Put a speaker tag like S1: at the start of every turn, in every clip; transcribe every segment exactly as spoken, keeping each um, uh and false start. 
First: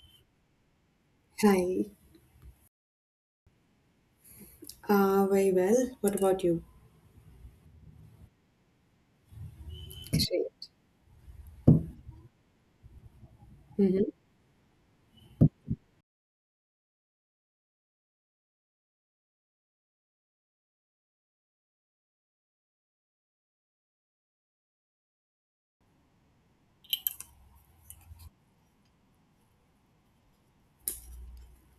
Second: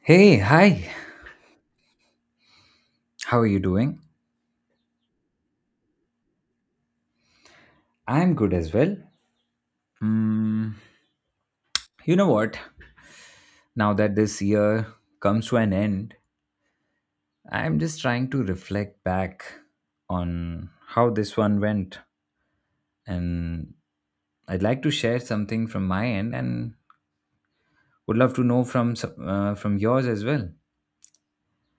S1: Hey, hi.
S2: Hi.
S1: How are you doing?
S2: Uh, very well. What about you?
S1: I'm good as well.
S2: Great.
S1: Hmm. You know what? Now
S2: hmm
S1: that this year comes to an end, I'm just trying to reflect back on how this one went. And I'd like to share something from my end and would love to know from some- uh, from yours as well.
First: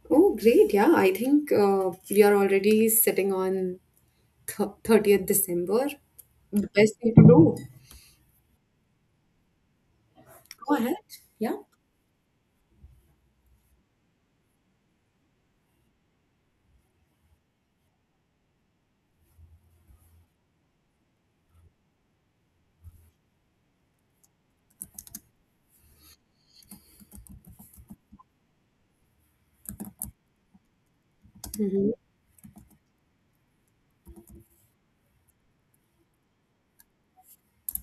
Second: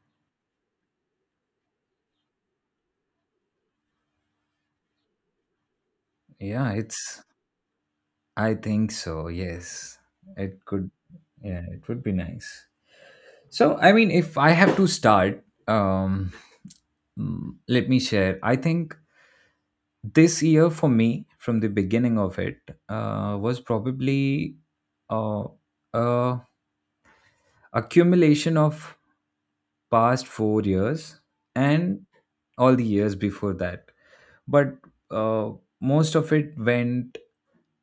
S2: Oh, great. Yeah, I think uh, we are already sitting on th thirtieth December. The
S1: Yeah,
S2: best thing
S1: it's.
S2: to do.
S1: I think so. Yes. It
S2: Go
S1: could.
S2: ahead. Yeah.
S1: Yeah, it would be nice. So, I mean, if I have to start, um, mm, let me share. I think this year for me, from the beginning of it, uh, was probably uh, uh, accumulation of past four years
S2: Mm-hmm.
S1: and all the years before that. But uh, most of it went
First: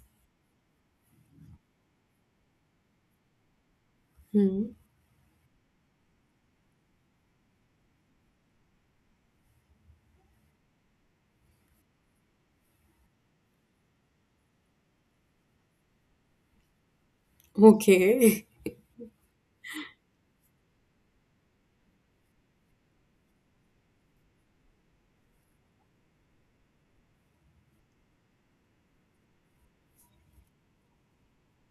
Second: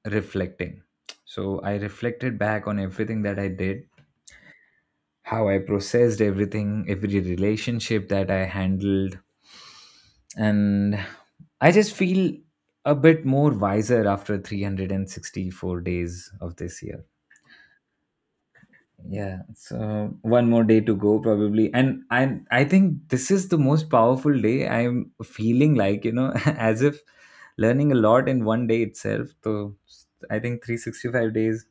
S1: reflecting. So I reflected back on everything that I did,
S2: hmm
S1: how I processed everything, every relationship that I handled. And I just feel a bit more wiser after three hundred sixty-four days of this year.
S2: Okay.
S1: Yeah, so one more day to go probably. And I I think this is the most powerful day. I'm feeling like, you know, as if learning a lot in one day itself. So I think three hundred sixty-five days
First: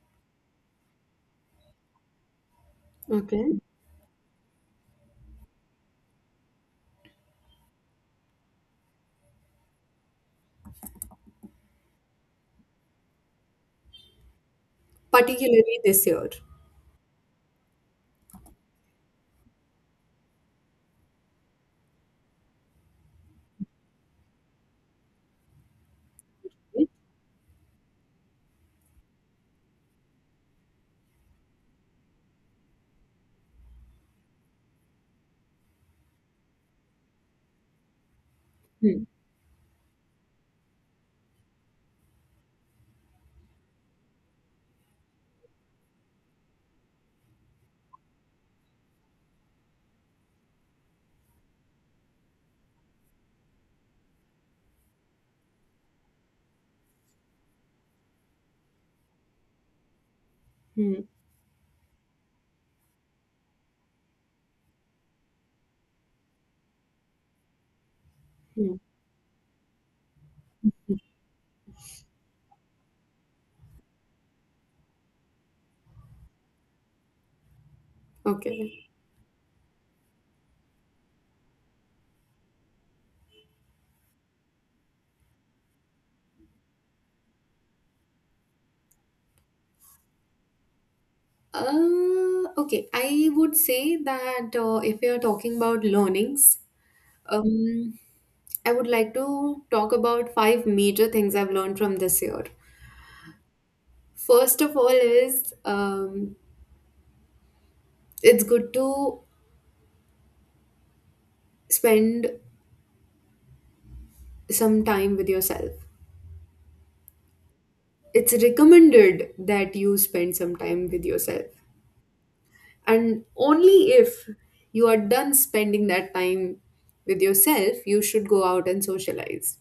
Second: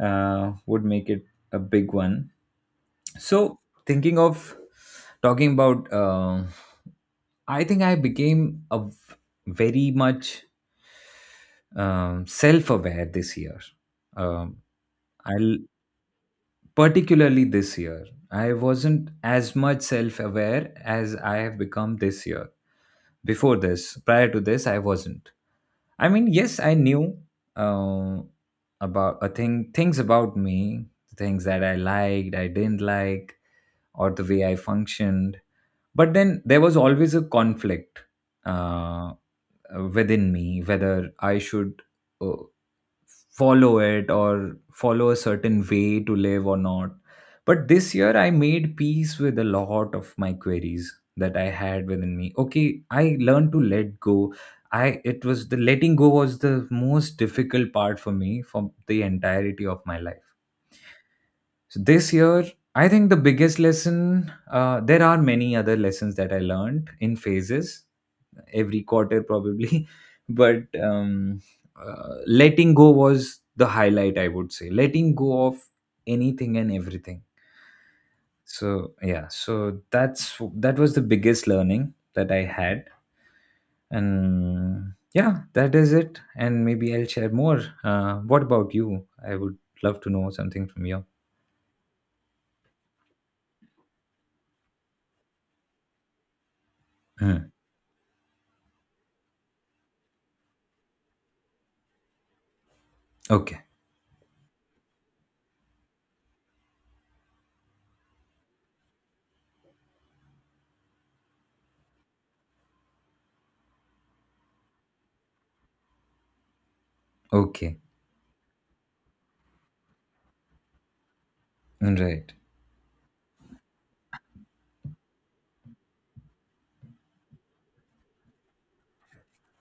S1: uh, would make it a big one. So
S2: Okay.
S1: thinking of talking about, uh, I think I became a v- very much um, self-aware this year. Um, I'll
S2: Particularly this year.
S1: particularly this year. I wasn't as much self aware as I have become this year. Before this, prior to this, I wasn't. I mean, yes, I knew uh, about a thing, things about me, things that I liked, I didn't like, or the way I functioned. But then there was always a conflict. Uh, uh, within me whether I should uh, follow it or follow a certain way to live or not. But this year I made peace with a lot of my queries that I had within me. Okay, I learned to let go. I it was the letting go was the most difficult part for me for the entirety of my life.
S2: Mm-hmm.
S1: So this year I think the biggest lesson, uh, there are many other lessons that I learned in phases every quarter probably, but um, uh, letting go was the highlight, I would say. Letting go of anything and everything.
S2: Okay.
S1: So yeah, so that's that was the biggest learning that I had. And yeah, that is it. And maybe I'll share more. Uh, what about you? I would love to know something from you.
S2: Uh, okay. I would say that uh, if we are talking about learnings,
S1: Hmm.
S2: Um, I would like to talk about five major things I've learned from this year.
S1: Okay.
S2: First of all, is um, it's good to spend some time with yourself.
S1: Okay.
S2: It's recommended that you spend some time with yourself,
S1: Right.
S2: and only if you are done spending that time with yourself, you should go out and socialize.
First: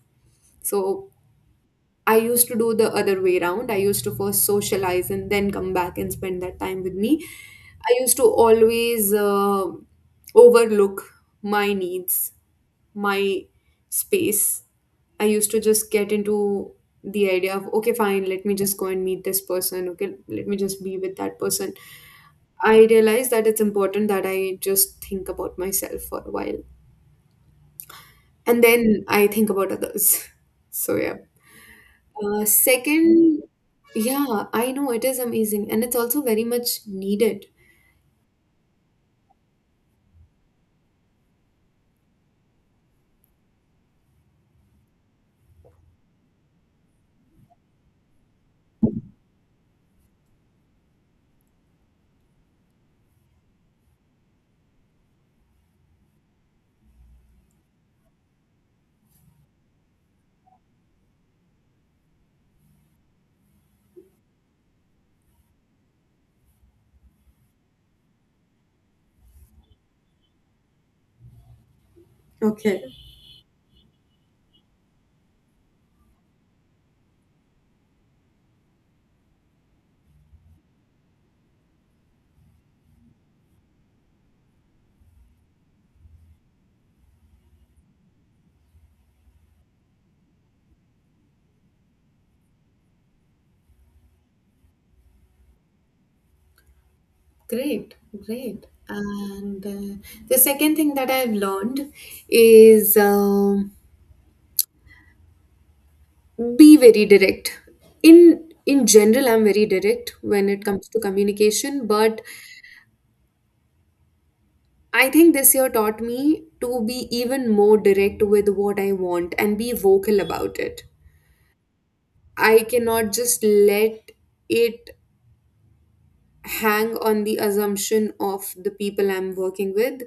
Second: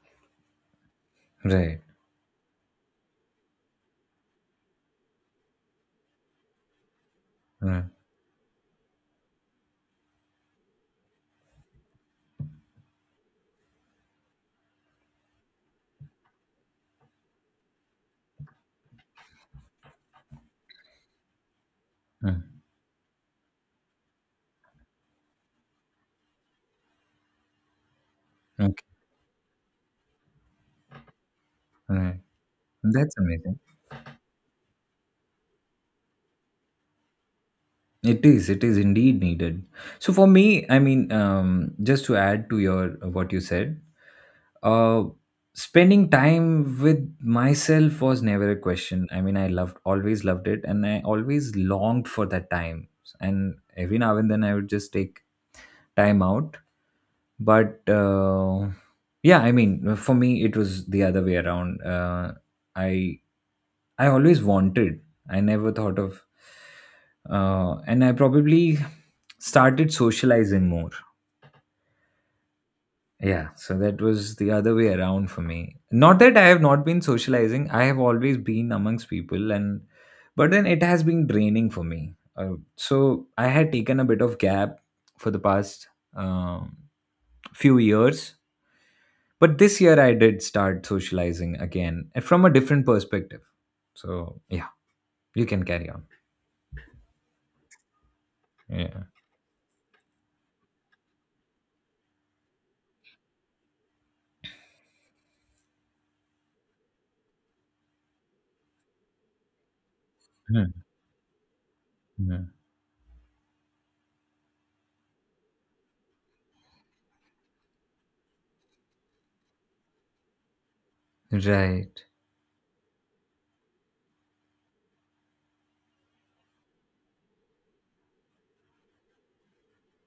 S2: So
S1: Right.
S2: I used to do the other way around. I used to first socialize and then come back and spend that time with me.
S1: Mm.
S2: I used to always uh, overlook my needs, my space. I used to just get into the idea of, okay, fine, let me just go and meet this person. Okay, let me just be with that person.
S1: Mm.
S2: I realized that it's important that I just think about myself for a while and
S1: Okay.
S2: then I think about others. So, yeah.
S1: Right.
S2: Uh,
S1: That's
S2: second,
S1: amazing.
S2: yeah, I know it is amazing and it's also very much needed.
S1: It is. It is indeed needed. So for me, I mean, um, just to add to your what you said, uh, spending time with myself was never a question. I mean, I loved, always loved it, and I always longed for that time. And every now and then, I would just take timeout. But uh, yeah, I mean, for me, it was the other way around. Uh, I I always wanted. I never thought of, uh, and I probably started socializing more.
S2: Okay.
S1: Yeah, so that was the other way around for me. Not that I have not been socializing, I have always been amongst people, and but then it has been draining for me. Uh, so I had taken a bit of gap for the past um few years. But this year I did start socializing again and from a different perspective. So yeah, you can carry on.
S2: Great, great.
S1: Yeah.
S2: And uh, the second thing that I've learned is um, be very direct. In in general, I'm very direct when it
S1: Hmm,
S2: comes to communication, but
S1: hmm.
S2: I think this year taught me to be even more direct with what I want and be vocal about it.
S1: Right.
S2: I cannot just let it hang on the assumption of the people I'm working with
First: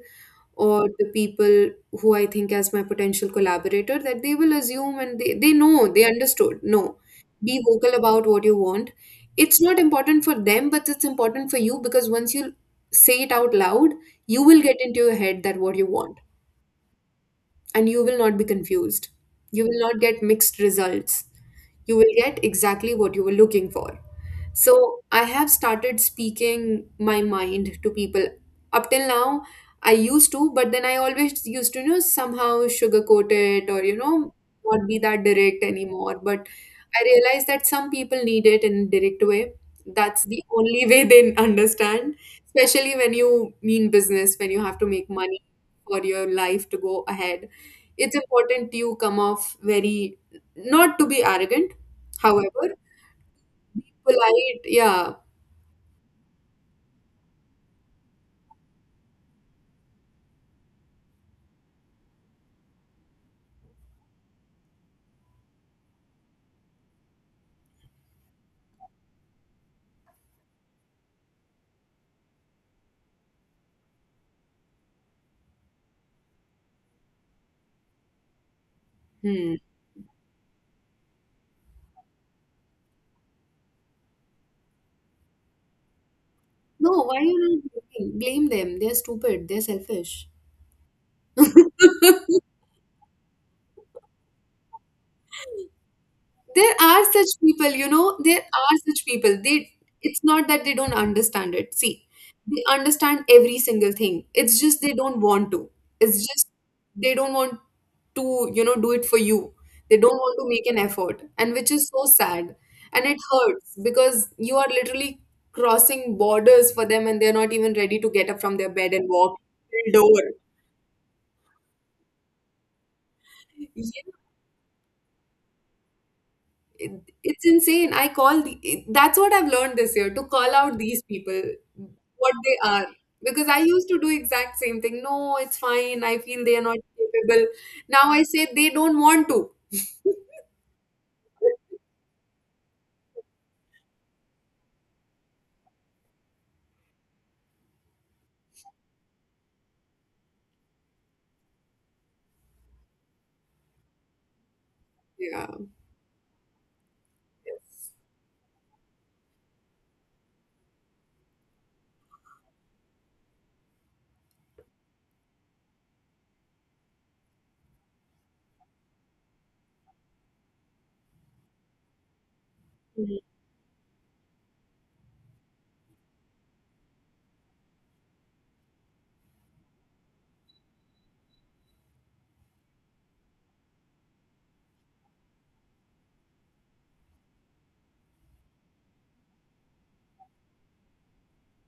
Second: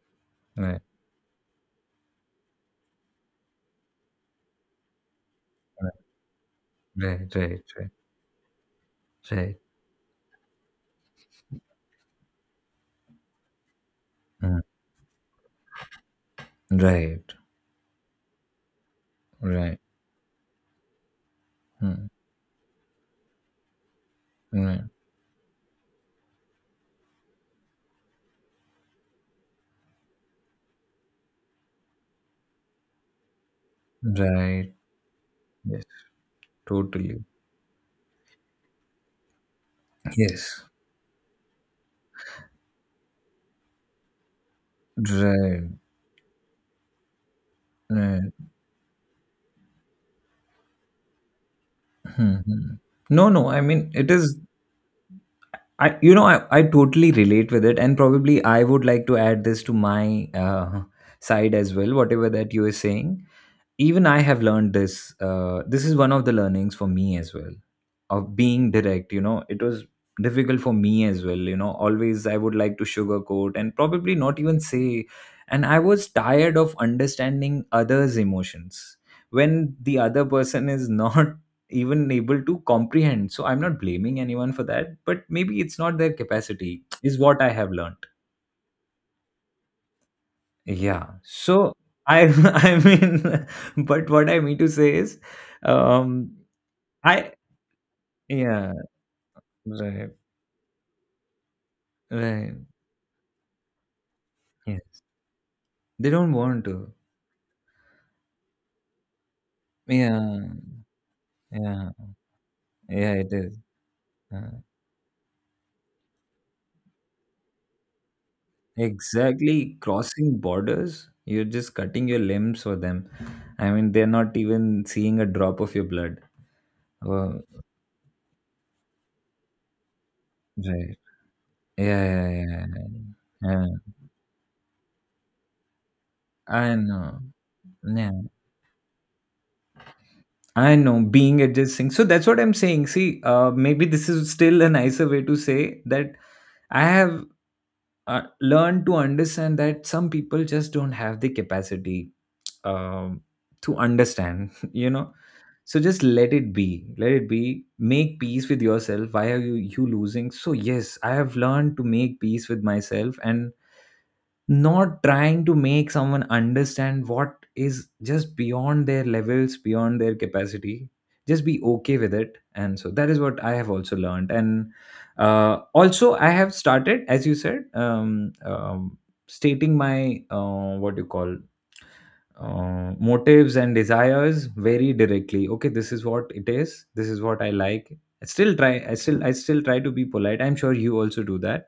S1: Right.
S2: or the people who I think as my potential collaborator, that they will assume and they, they know, they understood. No,
S1: Right.
S2: be
S1: Right. Right.
S2: vocal about what you want.
S1: Right.
S2: It's not important for them, but it's important for you, because once you say it out loud, you
S1: Hmm.
S2: will get into your head that what you want,
S1: Right.
S2: and you will not be confused. You will
S1: Right.
S2: not get mixed results. You
S1: Hmm.
S2: will get exactly what you were looking for.
S1: Right.
S2: So I have started speaking my mind to people. Up till now, I used to, but then I always used to, you know, somehow sugarcoat it, or, you know,
S1: Right.
S2: not be that direct
S1: Yes.
S2: anymore. But I
S1: Totally.
S2: realized that some people need it in a direct way. That's the
S1: Yes.
S2: only way they understand, especially when you mean business, when you have to make money
S1: Right.
S2: for your life to go ahead. It's
S1: Right.
S2: important you come off very, not to be arrogant,
S1: Hmm,
S2: however,
S1: hmm. No, no. I mean, it is.
S2: polite, yeah.
S1: I, you know, I, I totally relate with it, and probably I would like to add this to my uh, side as well. Whatever that you are saying, even I have learned this. Uh, this is one of the learnings for me as well of being direct. You know it was difficult for me as well. You know always I would like to sugarcoat and probably not even say. And I was tired of understanding others emotions
S2: Hmm.
S1: when the other person is not even able to comprehend. So I'm not blaming anyone for that, but maybe it's not their capacity
S2: No, why
S1: is
S2: are
S1: what I
S2: you
S1: have
S2: not
S1: learned.
S2: blaming? Blame them. They're stupid. They're selfish.
S1: Yeah, so I I mean but what I mean to say is um
S2: There are such
S1: I.
S2: people, you know, there
S1: Yeah.
S2: are such people. They
S1: Right.
S2: It's not that they don't understand it. See,
S1: Right.
S2: they understand every single thing. It's just they
S1: Yes.
S2: don't want to.
S1: They
S2: It's
S1: don't
S2: just
S1: want to.
S2: they don't want to, you know, do it for you. They don't want to
S1: Yeah.
S2: make an effort, and which is
S1: Yeah.
S2: so sad. And
S1: Yeah,
S2: it
S1: it is.
S2: hurts, because
S1: Uh,
S2: you are literally crossing borders for them, and they're not even ready to get up from their bed and walk
S1: exactly.
S2: till door.
S1: Crossing borders, you're just cutting your limbs for them. I mean,
S2: Yeah,
S1: they're not even seeing a drop of your blood.
S2: it-
S1: Oh,
S2: it's insane. I call the, it- That's what I've learned this year, to call out
S1: right.
S2: these people
S1: Yeah, yeah,
S2: what they
S1: yeah.
S2: are, because
S1: Yeah.
S2: I used
S1: Yeah.
S2: to do exact same thing. No, it's fine. I feel they are
S1: I
S2: not
S1: know.
S2: capable. Now
S1: Yeah.
S2: I say they don't want to.
S1: I know being adjusting. So that's what I'm saying. See, uh, maybe this is still a nicer way to say that I have uh, learn to understand that some people just don't have the capacity um, to understand. you know
S2: Yeah.
S1: so just let it be, let it be,
S2: Yes.
S1: make peace with yourself. Why are you you losing? So yes, I have learned to make peace with myself and not trying to make someone understand what is just beyond their levels, beyond their capacity. Just be okay with it. And so that is what I have also learned. And uh, also I have started, as you said, um, um, stating my uh, what do you call, uh, motives and desires very directly. Okay, this is what it is, this is what I like. I still try. I still i still try to be polite. I'm sure you also do that.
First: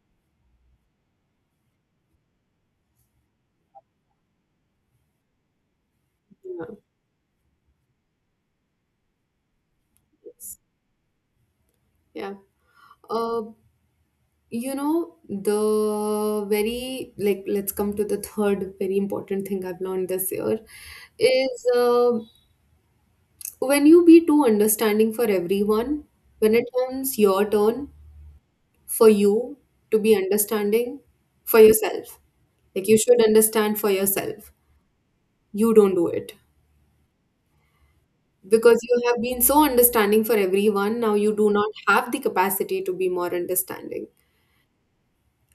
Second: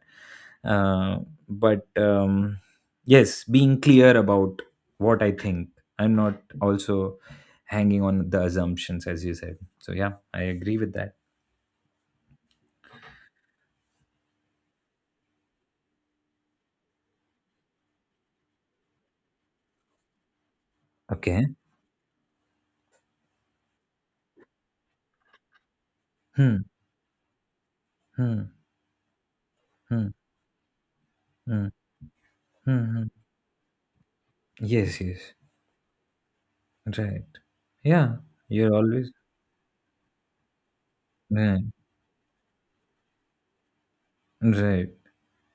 S1: uh, but um, yes, being clear about what I think. I'm not
S2: Yeah.
S1: also hanging on the assumptions, as you said. So yeah, I
S2: Yes.
S1: agree with that.
S2: Yeah. Uh, you know, the very, like, let's come to the third very important thing I've learned this year.
S1: Okay.
S2: Is uh, when you be too understanding for everyone, when
S1: Hmm.
S2: it comes your turn
S1: Hmm.
S2: for you to
S1: Hmm.
S2: be understanding for
S1: Hmm.
S2: yourself, like
S1: Hmm.
S2: you
S1: Hmm.
S2: should understand for yourself,
S1: Yes, yes.
S2: you don't do it.
S1: Right. Yeah. You're
S2: Because you
S1: always
S2: have been so understanding for everyone, now you do
S1: right.
S2: not have the capacity to be more understanding.
S1: Right.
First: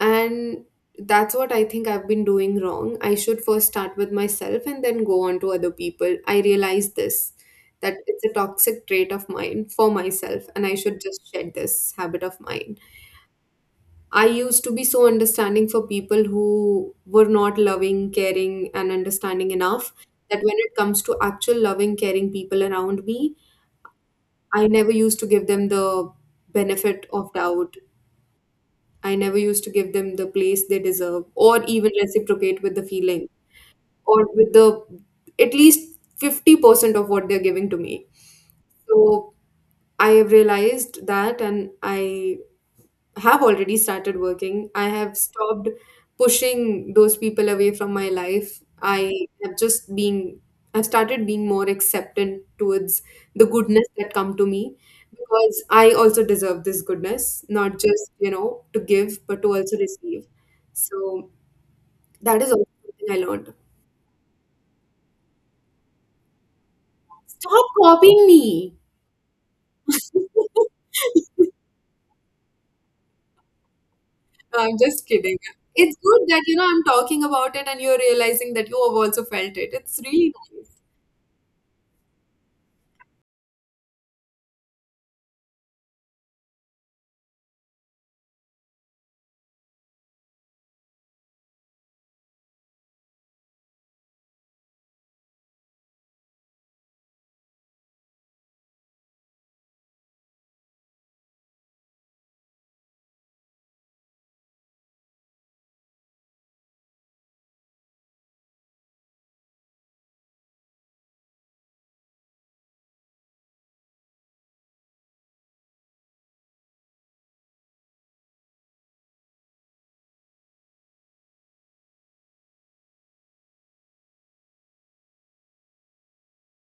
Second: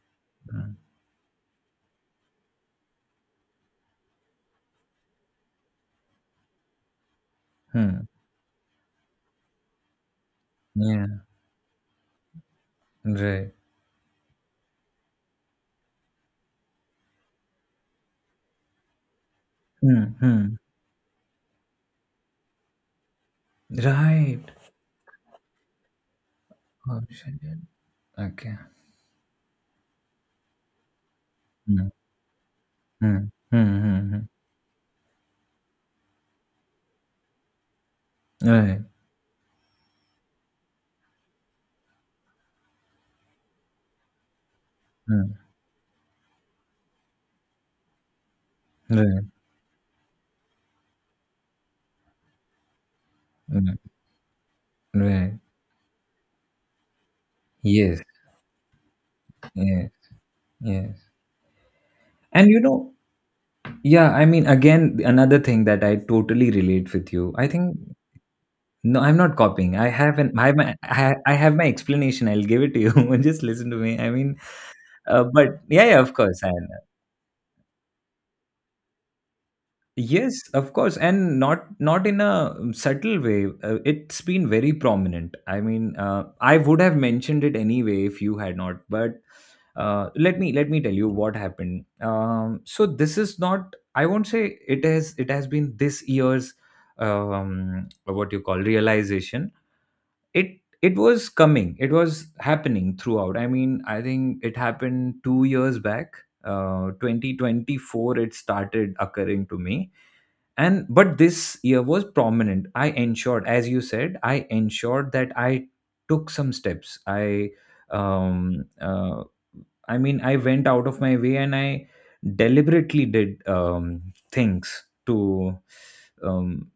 S2: And that's what I think I've been doing wrong. I should first start with myself and then go on to other people. I realize this, that
S1: Hmm.
S2: it's a toxic trait of mine for myself, and I should
S1: Yeah.
S2: just shed this habit of mine.
S1: Right.
S2: I used to be so understanding for people who were not loving, caring and understanding enough,
S1: Hmm.
S2: that
S1: Hmm.
S2: when it comes to actual loving, caring people around me,
S1: Right.
S2: I never used to give them the
S1: Oh,
S2: benefit of
S1: shit.
S2: doubt.
S1: Okay.
S2: I never used to give them the place they deserve, or
S1: Hmm.
S2: even reciprocate with the
S1: Hmm.
S2: feeling,
S1: Hmm. Hmm. Hmm.
S2: or with the at least fifty percent of what they're giving to me.
S1: Right.
S2: So I have realized that, and I have already started working. I have
S1: Hmm.
S2: stopped pushing those people away from my life.
S1: Right.
S2: I have just being I've started being more acceptant towards the
S1: Hmm.
S2: goodness that come to me,
S1: Right.
S2: because I also deserve this goodness, not
S1: Yes.
S2: just, you know, to give, but to also
S1: Yeah,
S2: receive.
S1: yeah.
S2: So that
S1: And
S2: is
S1: you
S2: also
S1: know,
S2: something I learned.
S1: yeah, I mean, again, another thing that I totally relate with you. I
S2: Stop
S1: think.
S2: copying me.
S1: No, I'm not copying. I have an I have my I ha- I have my explanation. I'll give it to you. Just listen to me. I mean,
S2: I'm just
S1: uh,
S2: kidding.
S1: but yeah,
S2: It's
S1: yeah, of
S2: good
S1: course.
S2: that,
S1: I.
S2: you know, I'm talking about it and you're realizing that you have also felt it. It's really
S1: Yes,
S2: nice.
S1: of course, and not not in a subtle way. Uh, it's been very prominent. I mean, uh, I would have mentioned it anyway if you had not. But uh, let me let me tell you what happened. Um, so this is not. I won't say it has. It has been this year's um, what you call realization. It it was coming. It was happening throughout. I mean, I think it happened two years back. Uh, twenty twenty-four, it started occurring to me. And But this year was prominent. I ensured, as you said, I ensured that I took some steps. i um uh, I mean, I went out of my way and I deliberately did um things to um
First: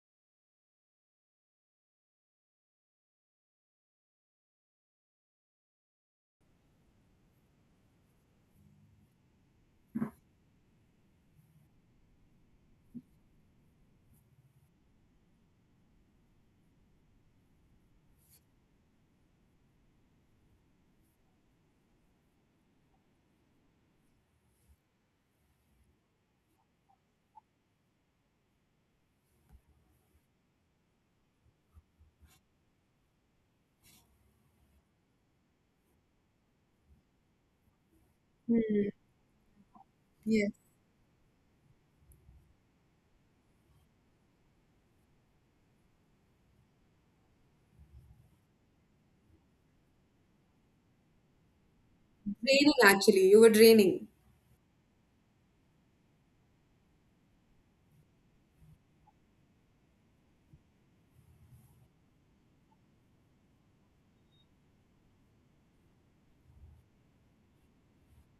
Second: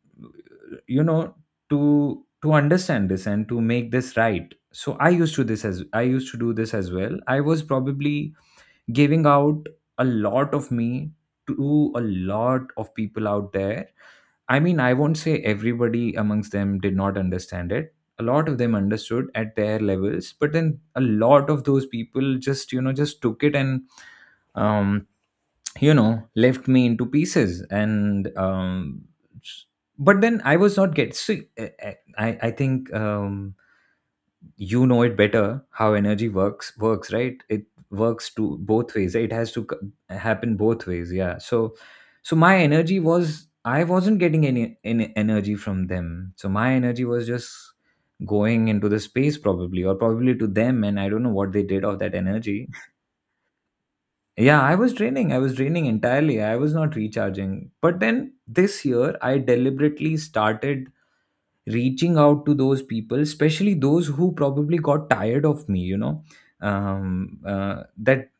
S1: you know to to understand this and to make this right. So i used to this as i used to do this as well. I was probably giving out a lot of me to a lot of people out there. I mean, I won't say everybody amongst them did not understand it. A lot of them understood at their levels, but then a lot of those people just, you know, just took it, and um, you know, left me into pieces. And um, s- but then I was not get. See, I, I I think um, you know it better how energy works works, right? It works to
S2: Hmm.
S1: both ways, right? It has to c-
S2: Yes.
S1: happen both ways. Yeah, so so my energy was. I wasn't getting any, any energy from them, so my energy was just going into the space probably or probably to them, and I don't know what they did of that energy.
S2: Draining, actually. You were draining.
S1: Yeah, i was draining i was draining entirely. I was not recharging. But then this year I deliberately started reaching out to those people, especially those who probably got tired of me, you know um, uh, that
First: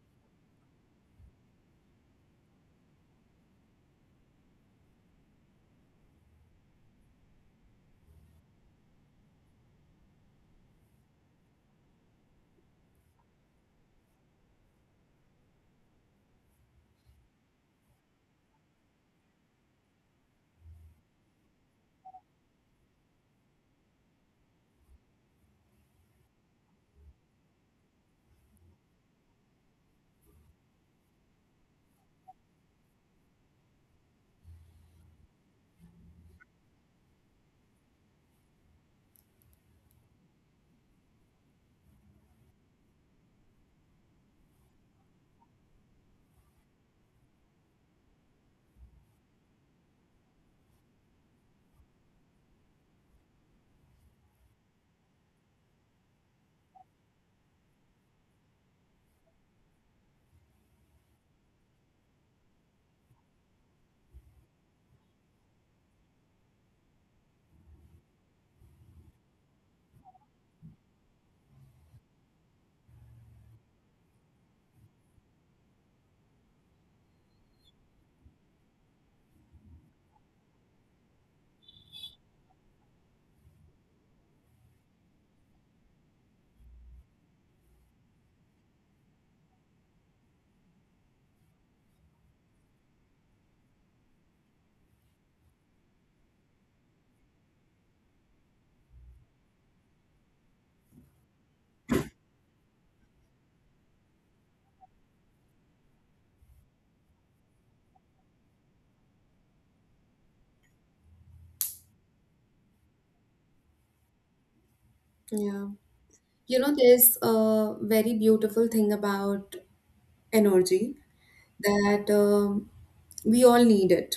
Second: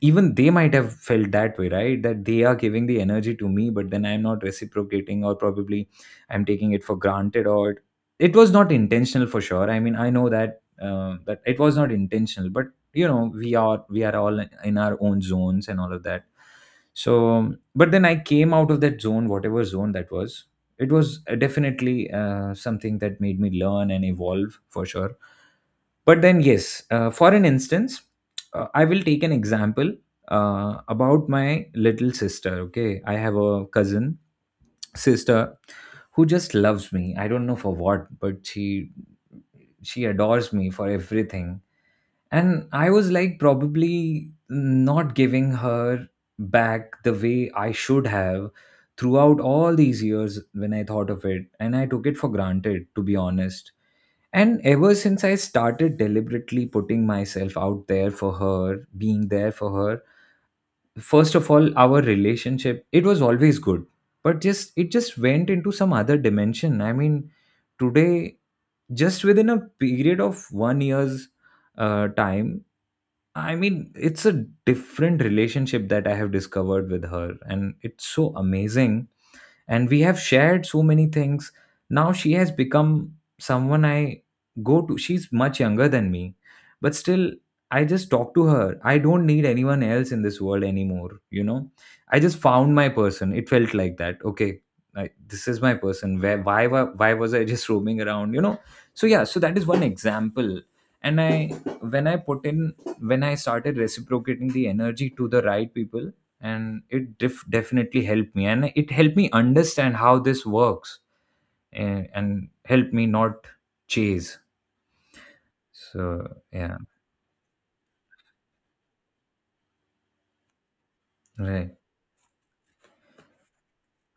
S1: even they might have felt that way, right? That they are giving the energy to me, but then I'm not reciprocating, or probably I'm taking it for granted, or it was not intentional for sure. I mean, I know that uh, that it was not intentional. But you know we are we are all in our own zones and all of that. So but then I came out of that zone, whatever zone that was. It was uh, definitely uh, something that made me learn and evolve for sure. But then yes, uh, for an instance, uh, I will take an example, uh, about my little sister. Okay, I have a cousin sister who just loves me, I don't know for what, but she she adores me for everything. And I was like, probably not giving her back the way I should have throughout all these years when I thought of it. And I took it for granted, to be honest. And ever since I started deliberately putting myself out there for her, being there for her, first of all, our relationship, it was always good. But just, it just went into some other dimension. I mean, today, just within a period of one year's uh, time, I mean, it's a different relationship that I have discovered with her, and it's so amazing, and we have shared so many things. Now she has become someone I go to. She's much younger than me, but still, I just talk to her. I don't need anyone else in this world anymore, you know i just found my person, it felt like that. Okay, like this is my person. Where why wa- why was I just roaming around you know So yeah, so that is one example. And I when i put in when I started reciprocating the energy to the right people, and it def- definitely helped me, and it helped me understand how this works, and, and helped me not chase.
S2: Yeah.
S1: So
S2: You know,
S1: yeah.
S2: there's a very beautiful thing about energy,
S1: Right,
S2: that um, we all need it.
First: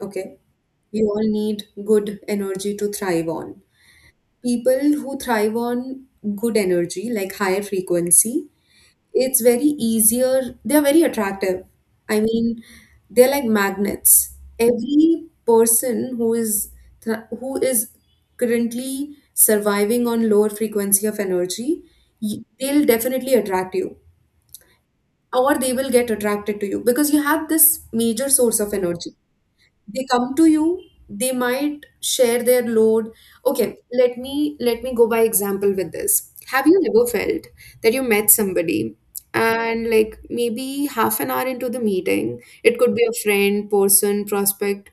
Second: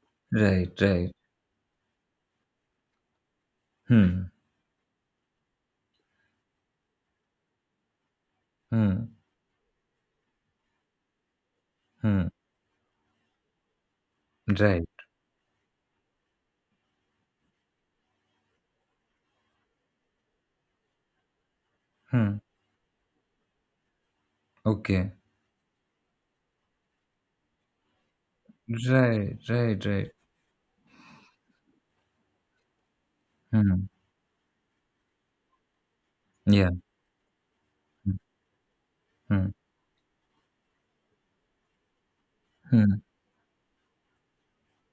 S2: Okay.
S1: right,
S2: We
S1: right.
S2: all need good energy to thrive on.
S1: Hmm,
S2: People who thrive on good energy, like higher frequency,
S1: hmm,
S2: it's very easier. They're very attractive. I
S1: hmm.
S2: mean, they're like magnets.
S1: Right.
S2: Every person who is th- who is currently surviving on lower frequency of energy,
S1: Hmm.
S2: y- they'll definitely attract you,
S1: Okay.
S2: or they will get attracted to you because you have this major source of energy.
S1: Right, right,
S2: They
S1: right.
S2: come to you. They might share their load. Okay,
S1: Hmm.
S2: let me let me go by example with this. Have
S1: Yeah.
S2: you ever felt that you
S1: Hmm,
S2: met somebody,
S1: hmm,
S2: and like, maybe half an hour into the meeting, it could
S1: hmm,
S2: be a friend, person, prospect,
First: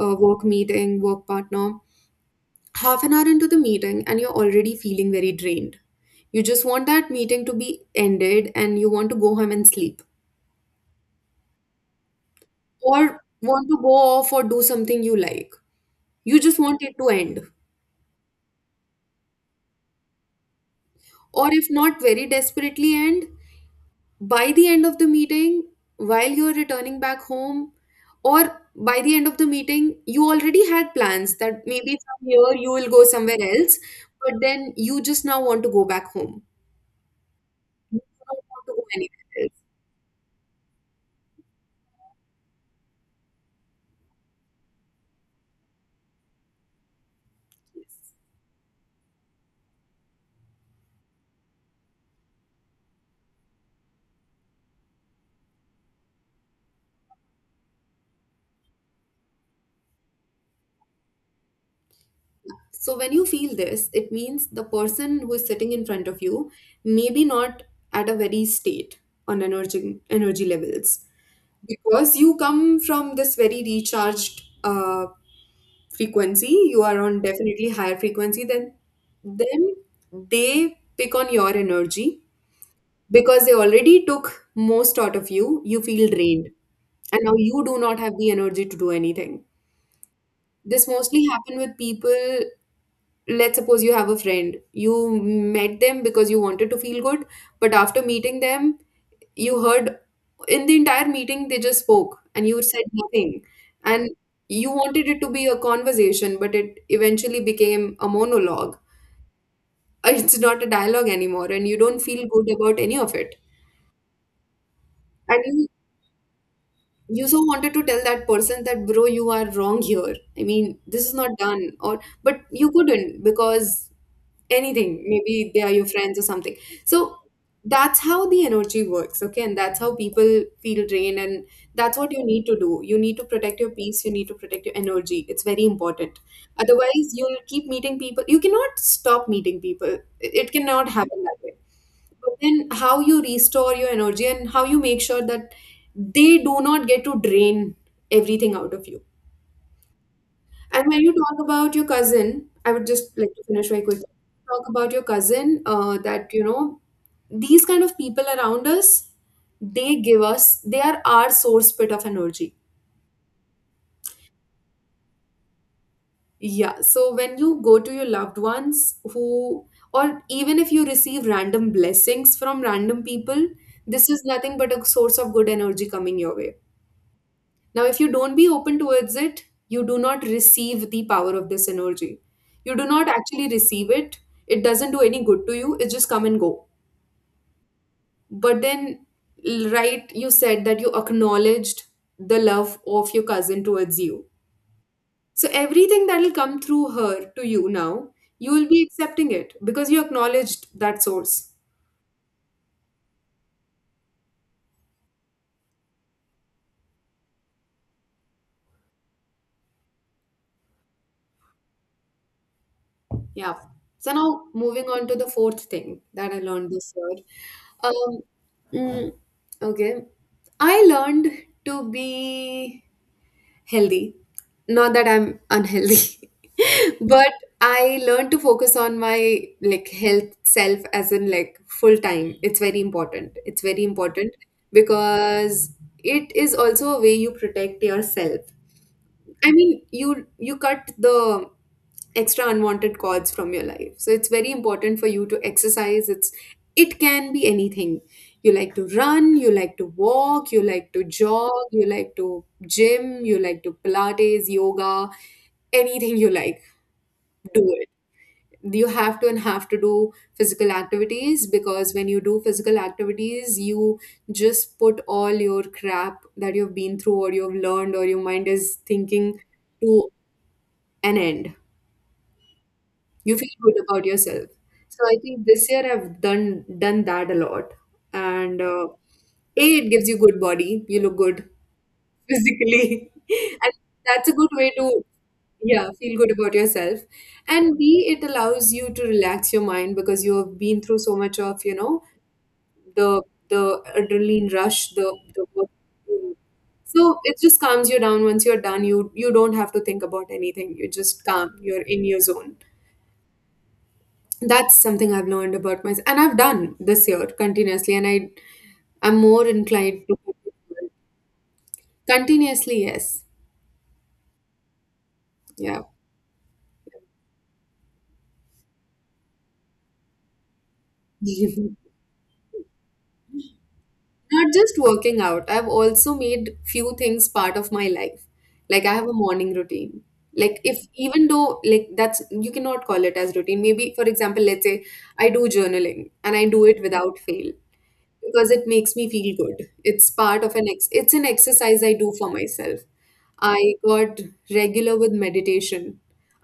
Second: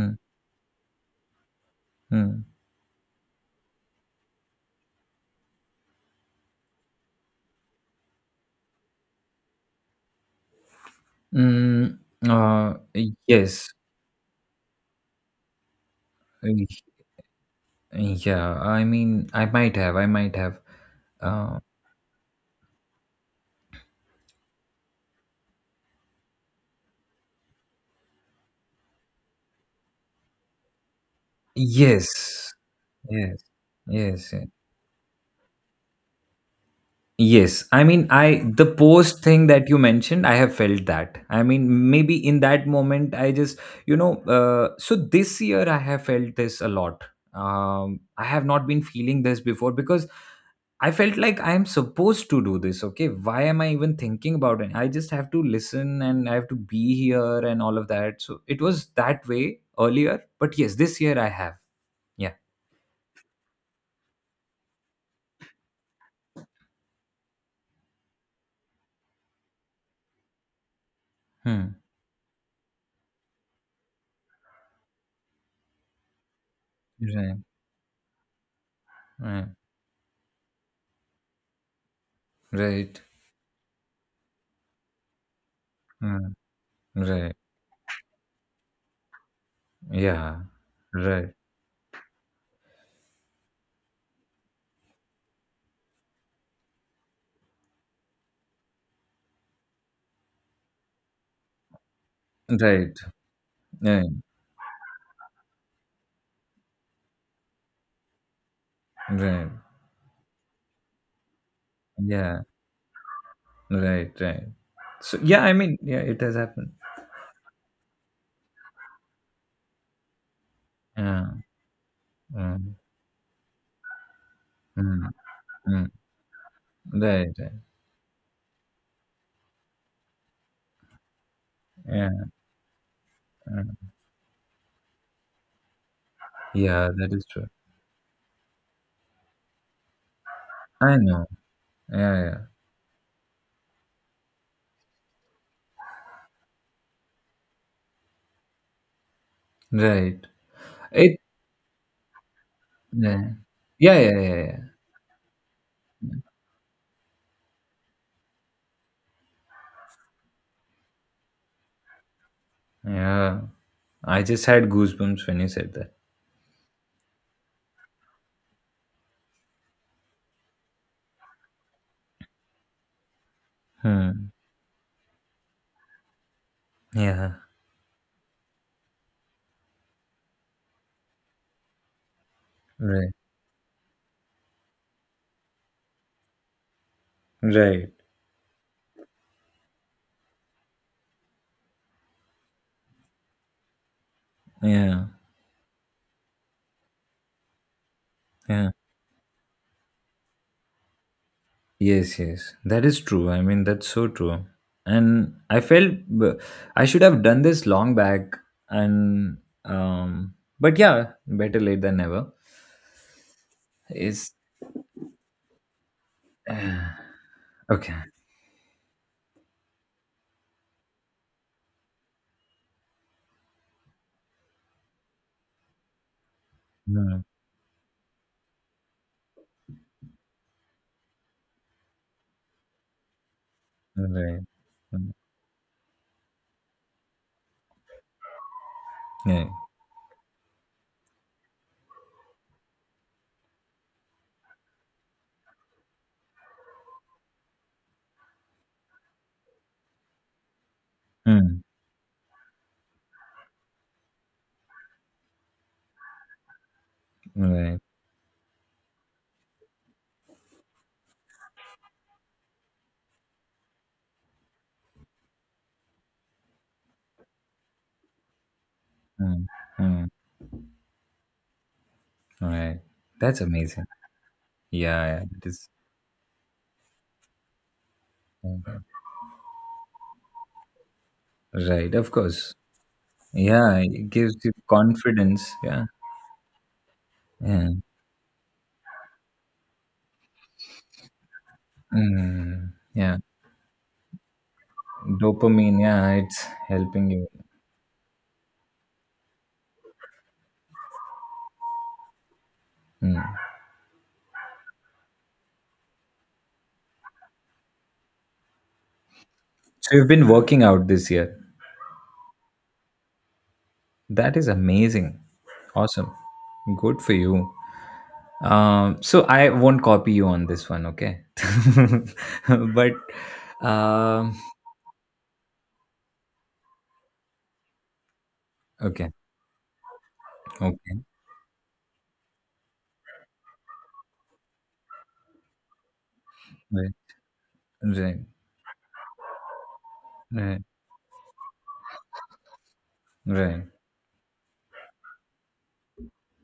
S2: uh, work meeting, work partner,
S1: hmm.
S2: half an hour into the meeting and you're already feeling very drained. You just want that meeting to be ended, and you want to go home and sleep,
S1: Mm. uh
S2: or want
S1: yes.
S2: to go off or do something you like. You just
S1: Uh,
S2: want it to end,
S1: yeah, I mean, i might have I might have.
S2: or
S1: uh
S2: if not very desperately, and by the end of the meeting, while you're returning back home, or by the end of the meeting, you already had plans that maybe from
S1: yes,
S2: here you will go
S1: yes,
S2: somewhere else, but
S1: yes, yes.
S2: then you just now want to go back home.
S1: Yes, I
S2: You
S1: mean,
S2: don't
S1: I
S2: want
S1: the
S2: to go
S1: post
S2: anywhere
S1: thing
S2: else.
S1: that you mentioned, I have felt that. I mean, maybe in that moment, I just, you know, uh, so this year I have felt this a lot. Um, I have not been feeling this before because I felt like I am supposed to do this. Okay, why am I even thinking about it? I just have to listen and I have to be here and all of that. So it was that way earlier, but yes, this year I have. Yeah.
S2: So when you feel this, it means the person who is sitting in front of you maybe not at a very state on energy energy levels,
S1: Hmm.
S2: because you come from this very recharged uh, frequency. You are on
S1: Right.
S2: definitely higher frequency. Then
S1: Right.
S2: then they pick on your energy,
S1: Right.
S2: because they already took most out of you. You feel
S1: Hmm.
S2: drained, and now
S1: Right.
S2: you do not have the energy to do anything.
S1: Yeah.
S2: This mostly
S1: Right.
S2: happen with people. Let's suppose you have a friend. You met them because you wanted to feel good, but after meeting them, you heard in the entire meeting they just spoke and you said
S1: Right.
S2: nothing.
S1: Right.
S2: And you wanted it to be a conversation, but it eventually became a monologue.
S1: Right.
S2: It's not a dialogue anymore, and you don't feel
S1: Yeah.
S2: good about any of it.
S1: Right. Right. So yeah,
S2: And
S1: I
S2: you
S1: mean, yeah, it has happened.
S2: you so wanted to tell that person that bro, you are wrong here. I mean, this is
S1: Yeah.
S2: not done. Or, but you
S1: Mm,
S2: couldn't, because anything,
S1: mm,
S2: maybe they are your
S1: mm.
S2: friends or something. So
S1: Right. Right.
S2: that's how the energy works. Okay, and that's how people feel drained. And that's what you
S1: Yeah.
S2: need to do. You need to protect your
S1: Mm.
S2: peace. You need to protect your energy. It's very important.
S1: Yeah,
S2: Otherwise,
S1: that is
S2: you'll
S1: true.
S2: keep meeting people. You cannot stop meeting people. It it cannot
S1: I
S2: happen
S1: know.
S2: that way.
S1: Yeah.
S2: But
S1: Yeah.
S2: then, how you restore your energy, and how you make sure that they do not get to drain everything out of you.
S1: Right.
S2: And when you
S1: It.
S2: talk about your cousin, I would just
S1: Yeah.
S2: like to finish very
S1: Yeah.
S2: quickly.
S1: Yeah. Yeah. Yeah.
S2: Talk about your cousin, uh, that, you know, these kind of people around us, they give us, they are our source bit of energy.
S1: Yeah. I just had goosebumps when you said that.
S2: Yeah. So when you go to your loved ones who, or even if you receive random blessings from random people, this is
S1: Hmm.
S2: nothing but a source of good energy coming your way.
S1: Yeah.
S2: Now, if you don't be open towards it, you do not receive the power of this energy. You do not
S1: Right.
S2: actually receive it. It doesn't do any good to you. It just come and go.
S1: Right.
S2: But then, l- right, you said that you acknowledged the love of your cousin towards you.
S1: Yeah.
S2: So everything that will come through her to you now, you will
S1: Yeah.
S2: be accepting it, because you acknowledged that source.
S1: Yes, yes, that is true. I mean, that's so true. And I felt b- I should have done this long back. And um, but yeah, better late than never.
S2: Yeah. So
S1: Is
S2: now moving on to the fourth thing that I learned this year.
S1: Okay.
S2: Um, mm, okay. I learned to be healthy. Not that I'm unhealthy,
S1: Mm.
S2: but I learned to focus on my like health self, as in like full time. It's very important. It's very important
S1: Right. Mm.
S2: because it is also a way you protect yourself.
S1: Yeah.
S2: I mean, you you cut the extra unwanted cords from your life. So it's very important for you to exercise. It's it can be anything. You like to run, you like to walk, you like to jog,
S1: Mm.
S2: you like to gym, you like to Pilates, yoga, anything you like, do
S1: Right.
S2: it. You have to and have to do physical activities because when you do physical activities, you just put all your crap that you've been through or you've learned or your mind is thinking
S1: Mm, mm.
S2: to an end.
S1: Right.
S2: You
S1: That's
S2: feel good
S1: amazing.
S2: about yourself. So
S1: Yeah,
S2: I
S1: yeah.
S2: think
S1: It
S2: this
S1: is.
S2: year I've done done that a lot, and
S1: Mm.
S2: uh, a, it gives you good body. You look good
S1: Right. Of course.
S2: physically, and
S1: Yeah. It
S2: that's a
S1: gives
S2: good
S1: you
S2: way to
S1: confidence. Yeah.
S2: yeah, feel good about yourself.
S1: Yeah.
S2: And b, it allows you to relax your mind because you have been through so much of you know
S1: Mm, yeah.
S2: the the adrenaline rush, the the work,
S1: Dopamine. Yeah. It's helping
S2: so
S1: you.
S2: it just calms you down. Once you're done, you you don't have to think about anything. You just calm. You're in your zone.
S1: Mm.
S2: That's something I've learned about myself, and I've done this year continuously, and I I'm more
S1: So
S2: inclined
S1: you've
S2: to
S1: been working out this year.
S2: continuously, yes,
S1: That is amazing.
S2: yeah.
S1: Awesome. Good for you. Um, so I won't copy you on this one, okay? but um,
S2: Not just working out. I've also made few things part of my life. Like I have
S1: okay,
S2: a morning routine. Like if
S1: okay,
S2: even though like that's you cannot call it as routine. Maybe for example, let's say I do journaling and I do it
S1: right,
S2: without fail,
S1: right,
S2: because it makes me feel good. It's part of
S1: right,
S2: an ex it's an exercise I do for myself.
S1: right.
S2: I got regular with meditation.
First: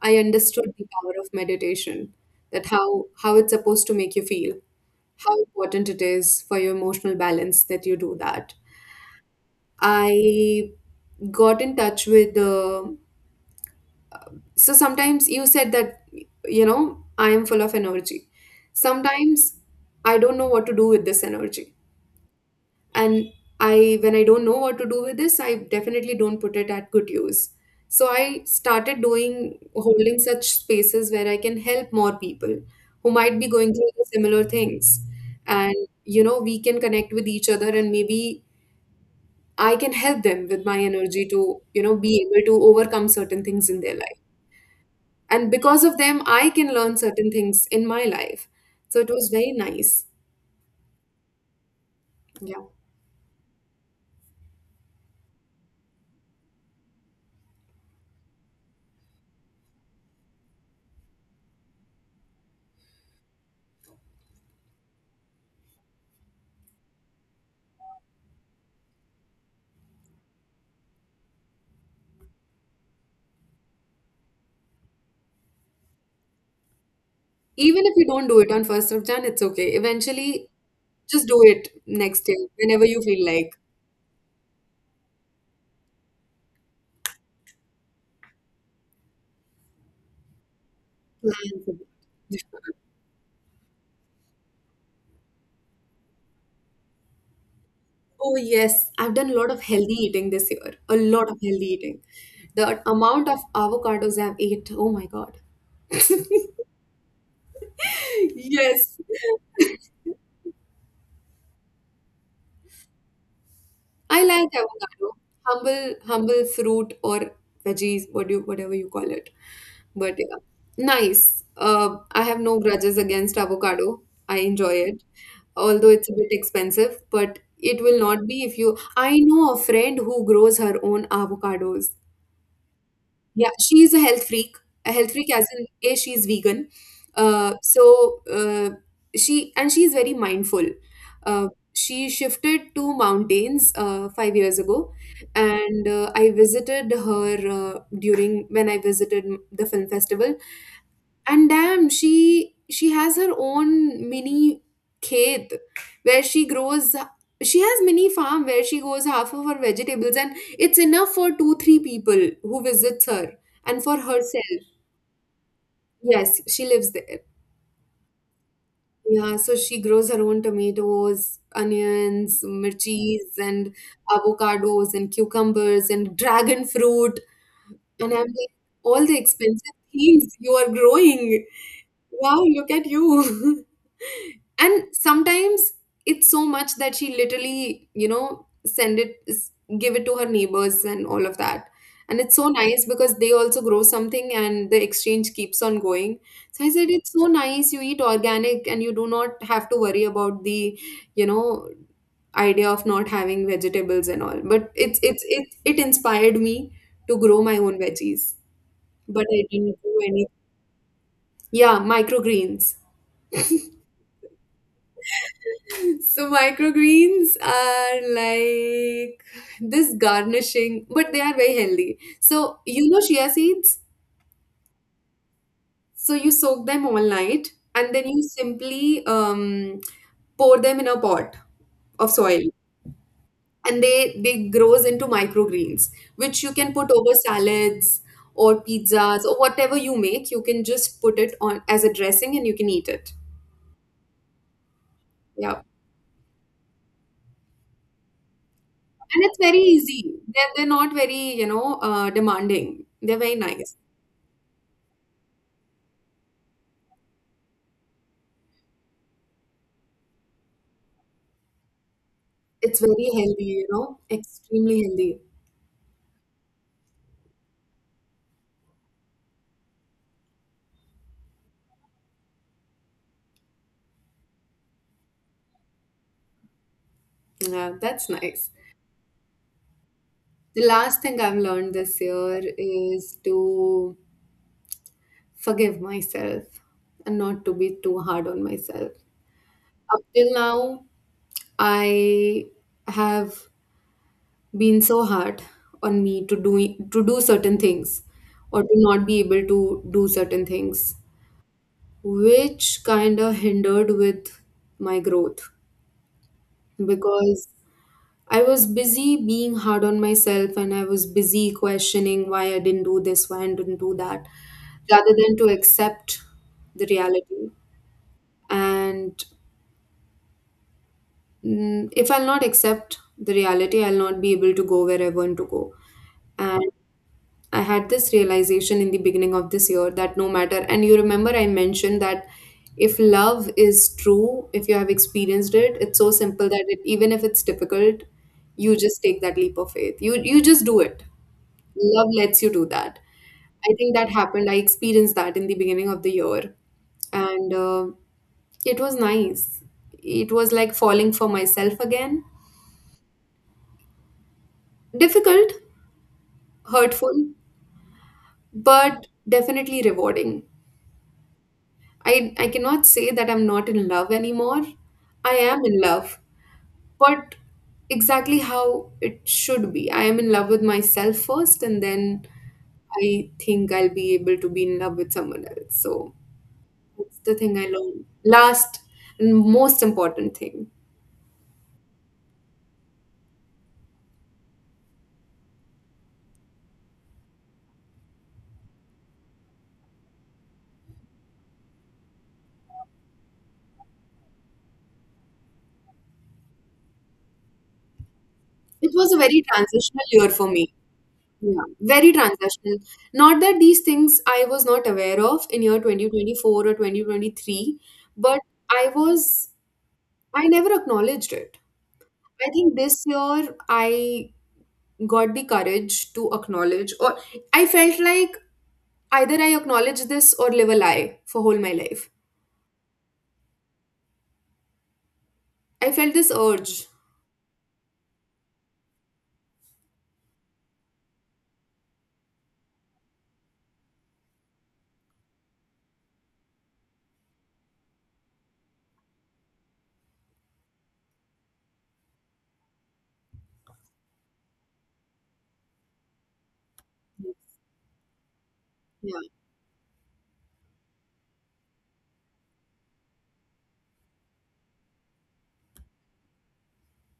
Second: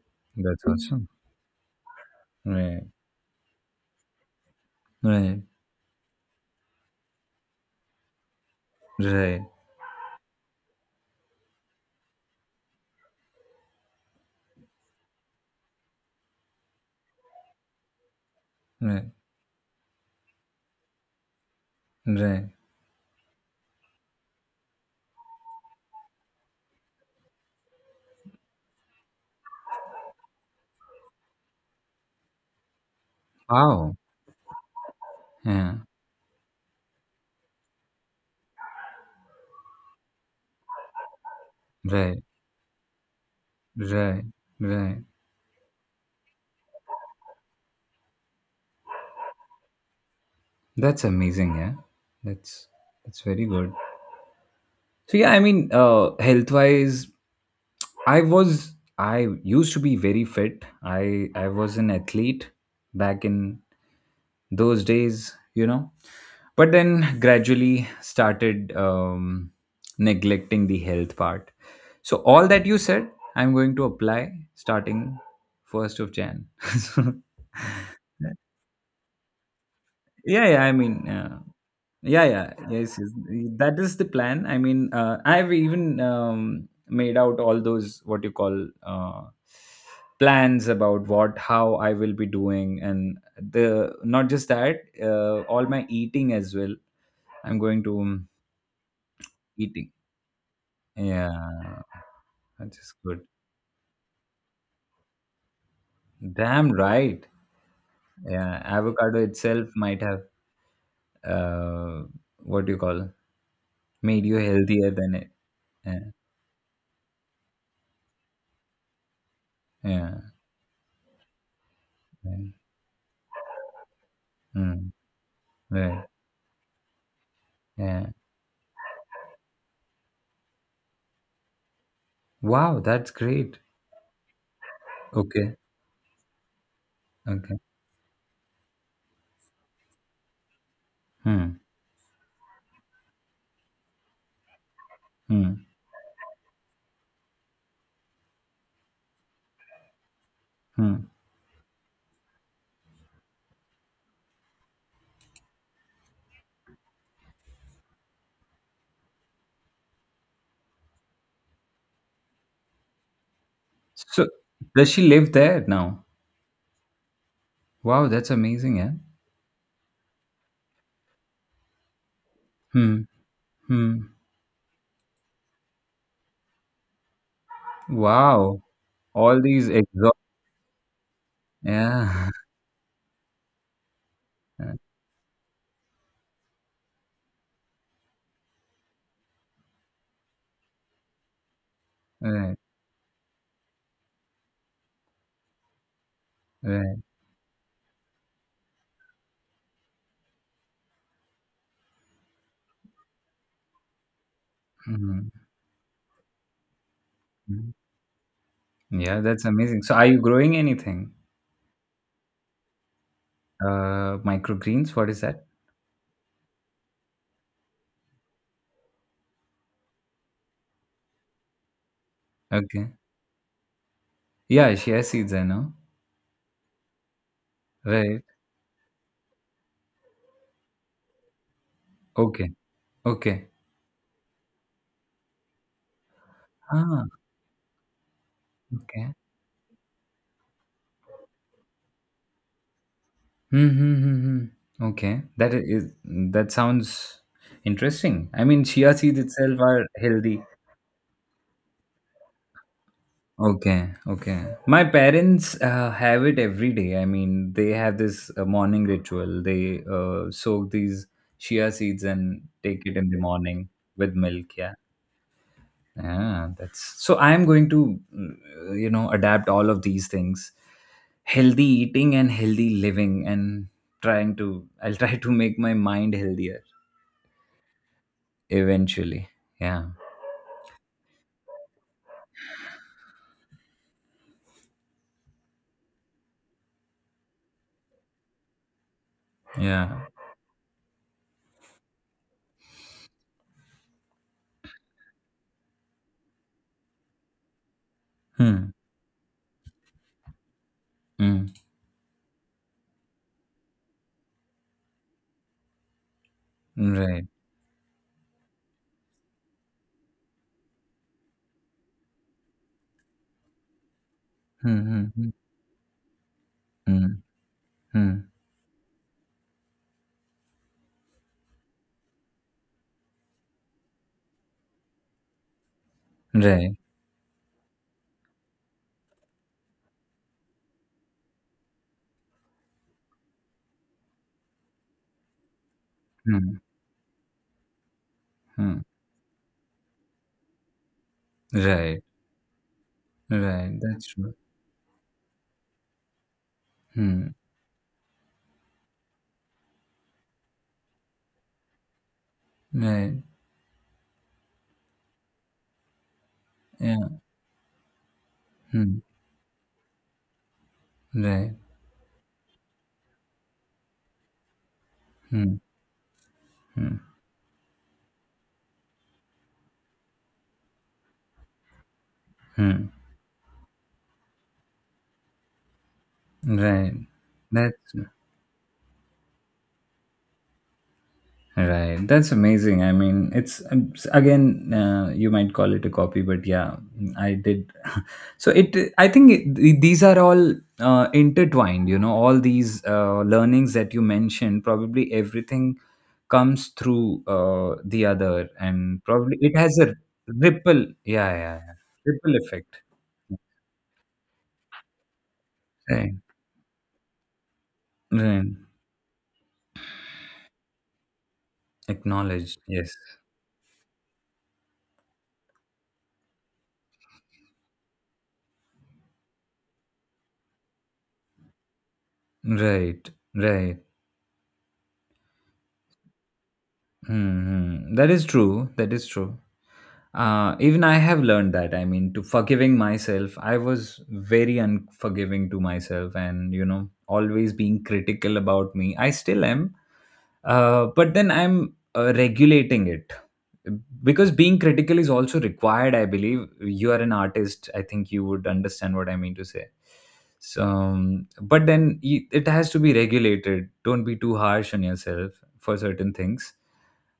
S2: I
S1: That's
S2: understood the
S1: awesome.
S2: power of meditation, that
S1: Right,
S2: how how it's supposed to make you feel, how
S1: right,
S2: important it is for your emotional balance that you do that.
S1: right,
S2: I got in touch with the so sometimes you said that you know I am full of energy.
S1: right,
S2: Sometimes I don't know what to do with this energy.
S1: right.
S2: And I, when I don't know what to do with this, I definitely don't put it at good use, so I started doing holding such spaces where I can help more people who might be going through
S1: Wow.
S2: the similar things.
S1: Yeah.
S2: And you know we can connect with each other and maybe I can help them with my energy to you know be
S1: Right,
S2: able to overcome certain things in their life,
S1: right, right.
S2: and because of them I can learn certain things in my life. So it was very nice,
S1: That's amazing. Yeah.
S2: yeah.
S1: That's that's very good. So yeah, I mean, uh, health wise, I was I used to be very fit. I I was an athlete back in those days, you know. But then gradually started um, neglecting the health part. So all that you said, I'm going to apply starting first of Jan. Yeah,
S2: Even if you don't do it on first of Jan, it's okay. Eventually,
S1: yeah. I mean,
S2: just
S1: uh,
S2: do it
S1: yeah,
S2: next year
S1: yeah,
S2: whenever
S1: yes,
S2: you
S1: yes,
S2: feel like.
S1: that is the plan. I mean, uh, I've even um, made out all those, what you call, uh, plans about
S2: Plan
S1: what,
S2: for
S1: how I will be
S2: it.
S1: doing. And the not just that, uh, all my eating as well. I'm going to, um,
S2: Oh, yes. I've done a lot of healthy
S1: eating.
S2: eating this year. A lot of healthy
S1: Yeah.
S2: eating.
S1: That's
S2: The
S1: just good.
S2: amount of avocados I've ate, oh my God.
S1: Damn right. Yeah,
S2: Yes.
S1: avocado itself might have, uh, what do you call,
S2: I
S1: made you
S2: like
S1: healthier
S2: avocado,
S1: than it.
S2: humble
S1: Yeah.
S2: humble fruit or veggies, what you whatever you call it. But
S1: Yeah,
S2: yeah, nice. Uh, I have
S1: yeah.
S2: no grudges against avocado. I enjoy
S1: Mm,
S2: it, although
S1: right,
S2: it's a bit expensive, but it will
S1: yeah.
S2: not be if you. I know a friend who grows her own avocados.
S1: Wow, that's
S2: Yeah,
S1: great.
S2: she's a health freak. A health freak as
S1: Okay,
S2: in A, she's vegan. Uh,
S1: okay.
S2: so uh, she and she's very mindful. Uh,
S1: Hmm,
S2: she shifted to mountains uh, five years ago,
S1: hmm,
S2: and uh, I visited her uh, during when I visited m- the film festival,
S1: hmm.
S2: and damn, she she has her own mini khet where she grows, she has mini farm where she grows half of her vegetables, and it's enough for two three people who visits her and for
S1: So,
S2: herself.
S1: does she live there now?
S2: Yes, she lives there.
S1: Wow, that's amazing, yeah.
S2: Yeah, so she grows her own tomatoes, onions,
S1: Hmm,
S2: mirchis and
S1: hmm.
S2: avocados and cucumbers and dragon fruit, and I'm like,
S1: Wow,
S2: all the
S1: all these
S2: expensive
S1: exhaust.
S2: things you are growing,
S1: Yeah.
S2: wow, look at you. And sometimes it's so much that she literally you know send it s- give it to her neighbors and all of that, and it's so
S1: Right,
S2: nice because they also grow something and the exchange keeps on going. So I said
S1: right.
S2: it's so nice, you eat organic and you do not have to worry about the you know idea of not having vegetables and all. But it's it's
S1: Hmm,
S2: it, it inspired me to grow my
S1: hmm.
S2: own veggies.
S1: Yeah,
S2: But I
S1: that's
S2: didn't
S1: amazing. So,
S2: do
S1: are you
S2: any,
S1: growing anything?
S2: yeah, microgreens.
S1: Uh, microgreens. What is that?
S2: So microgreens are like this garnishing, but they are very healthy. So you
S1: Okay.
S2: know chia seeds.
S1: Yeah, she has seeds. I know.
S2: So you soak them all night, and then you
S1: Right.
S2: simply um, pour them in a pot of soil,
S1: Okay. Okay.
S2: and they they grows into microgreens, which you can put
S1: Ah.
S2: over salads or
S1: Okay.
S2: pizzas or whatever you make. You can just put it on as a dressing, and you can eat it.
S1: Hmm, hmm, hmm, hmm. Okay, that
S2: Yeah,
S1: is, that sounds interesting. I mean, chia seeds
S2: and it's very
S1: itself are
S2: easy.
S1: healthy.
S2: They're they're not very you know uh, demanding. They're very nice.
S1: Okay, okay. My parents uh, have it every day. I mean, they have this uh, morning ritual. They uh, soak these chia seeds and
S2: It's
S1: take it
S2: very
S1: in the
S2: healthy, you
S1: morning
S2: know,
S1: with milk. Yeah.
S2: extremely healthy.
S1: Yeah, that's so. I am going to, mm, you know, adapt all of these things, healthy eating and healthy living, and trying to, I'll try to make my mind healthier.
S2: Yeah, that's nice.
S1: Eventually. Yeah.
S2: The last thing I've learned this year is to forgive myself and not to be too hard on myself. Up
S1: Yeah.
S2: till now, I have been so hard on me to do to do certain things or
S1: Hmm.
S2: to not be able to do certain things,
S1: Hmm.
S2: which kind of hindered with my growth
S1: Right.
S2: because I was busy being hard on myself and I was busy questioning why I didn't do this, why I didn't do that,
S1: Hmm.
S2: rather
S1: Hmm.
S2: than to accept the
S1: Hmm. Hmm.
S2: reality.
S1: Hmm.
S2: And mm, if I'll not accept the reality, I'll not be able to go where I want to go. And
S1: Right.
S2: I had this realization in the beginning of this year that no matter, and you remember I mentioned that if love is true, if you have experienced it, it's so simple
S1: Hmm.
S2: that it, even if it's difficult, you
S1: Hmm.
S2: just take that leap of faith. You you just do it.
S1: Right.
S2: Love lets you do that. I
S1: Right.
S2: think
S1: That's
S2: that
S1: true.
S2: happened. I experienced that in the beginning of the year,
S1: Hmm.
S2: and uh, it was nice. It was like falling for myself again.
S1: Right.
S2: Difficult,
S1: Yeah.
S2: hurtful,
S1: Hmm.
S2: but definitely rewarding.
S1: Right.
S2: I I cannot say that I'm not in love anymore. I
S1: Hmm.
S2: am in love,
S1: Hmm.
S2: but exactly how it should be. I am in love with myself first, and then
S1: Hmm.
S2: I think I'll be able to be in love with someone else. So
S1: Right.
S2: that's the thing I
S1: That's
S2: learned. Last and most important thing.
S1: right, that's amazing. I mean, it's um, s- again, uh, you might call it a copy, but yeah, I did. So it, I think it, th- these are all uh, intertwined. You know, all these uh, learnings that you mentioned, probably everything comes through uh, the other,
S2: It
S1: and
S2: was a
S1: probably
S2: very
S1: it has a
S2: transitional year for me.
S1: ripple. Yeah, yeah,
S2: Yeah,
S1: yeah.
S2: very
S1: Ripple
S2: transitional.
S1: effect.
S2: Not that these things I was not aware of in year
S1: Right,
S2: twenty twenty-four or twenty twenty-three, but
S1: right.
S2: I was, I never acknowledged it. I
S1: Acknowledged.
S2: think
S1: Yes.
S2: this year I got the courage to acknowledge, or I felt like either I acknowledge this or live a lie for whole my life.
S1: Right, right.
S2: I felt this urge.
S1: Hmm. That is true. That is true. Uh, even I have learned that. I mean, to forgiving myself, I was very unforgiving to myself, and you know, always being critical about me. I still am, uh, but then I'm uh, regulating it because being critical is also required. I believe you are an artist. I think you would understand what I mean to say. So, um, but then you, it has to be regulated. Don't be too harsh on yourself for certain things,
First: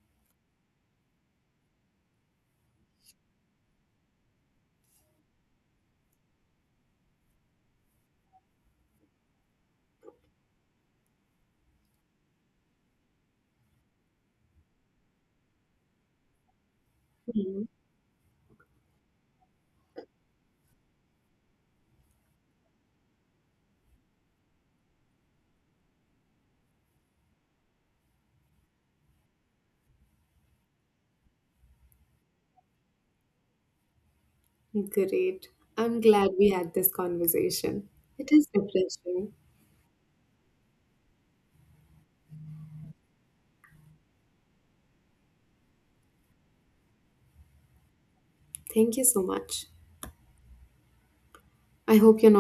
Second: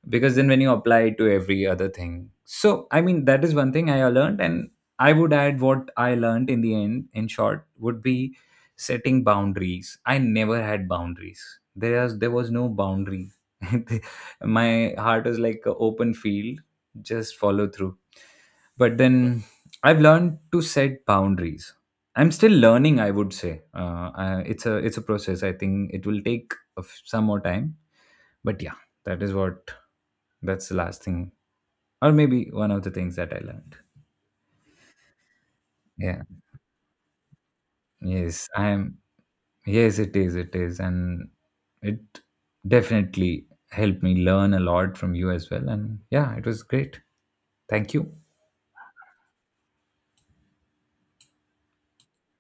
S1: because then when you apply it to every other thing. So I mean, that is one thing I learned. And I would add what I learned in the end, in short, would be setting boundaries. I never had boundaries. There was there was no boundary. My heart is like an open field. Just
S2: Yeah.
S1: follow through. But then, I've learned to set boundaries. I'm still learning, I would say. Uh, I, it's a it's a process. I think it will take of some more time. But yeah, that is what, that's the last thing, or maybe one of the things that I learned.
S2: Great. I'm
S1: Yeah.
S2: glad we had this conversation. It is
S1: Yes, I am.
S2: refreshing.
S1: Yes, it is. It is, and it definitely helped me learn a lot from you as well. And yeah, it was great. Thank you.
S2: Thank you so much. I hope you're not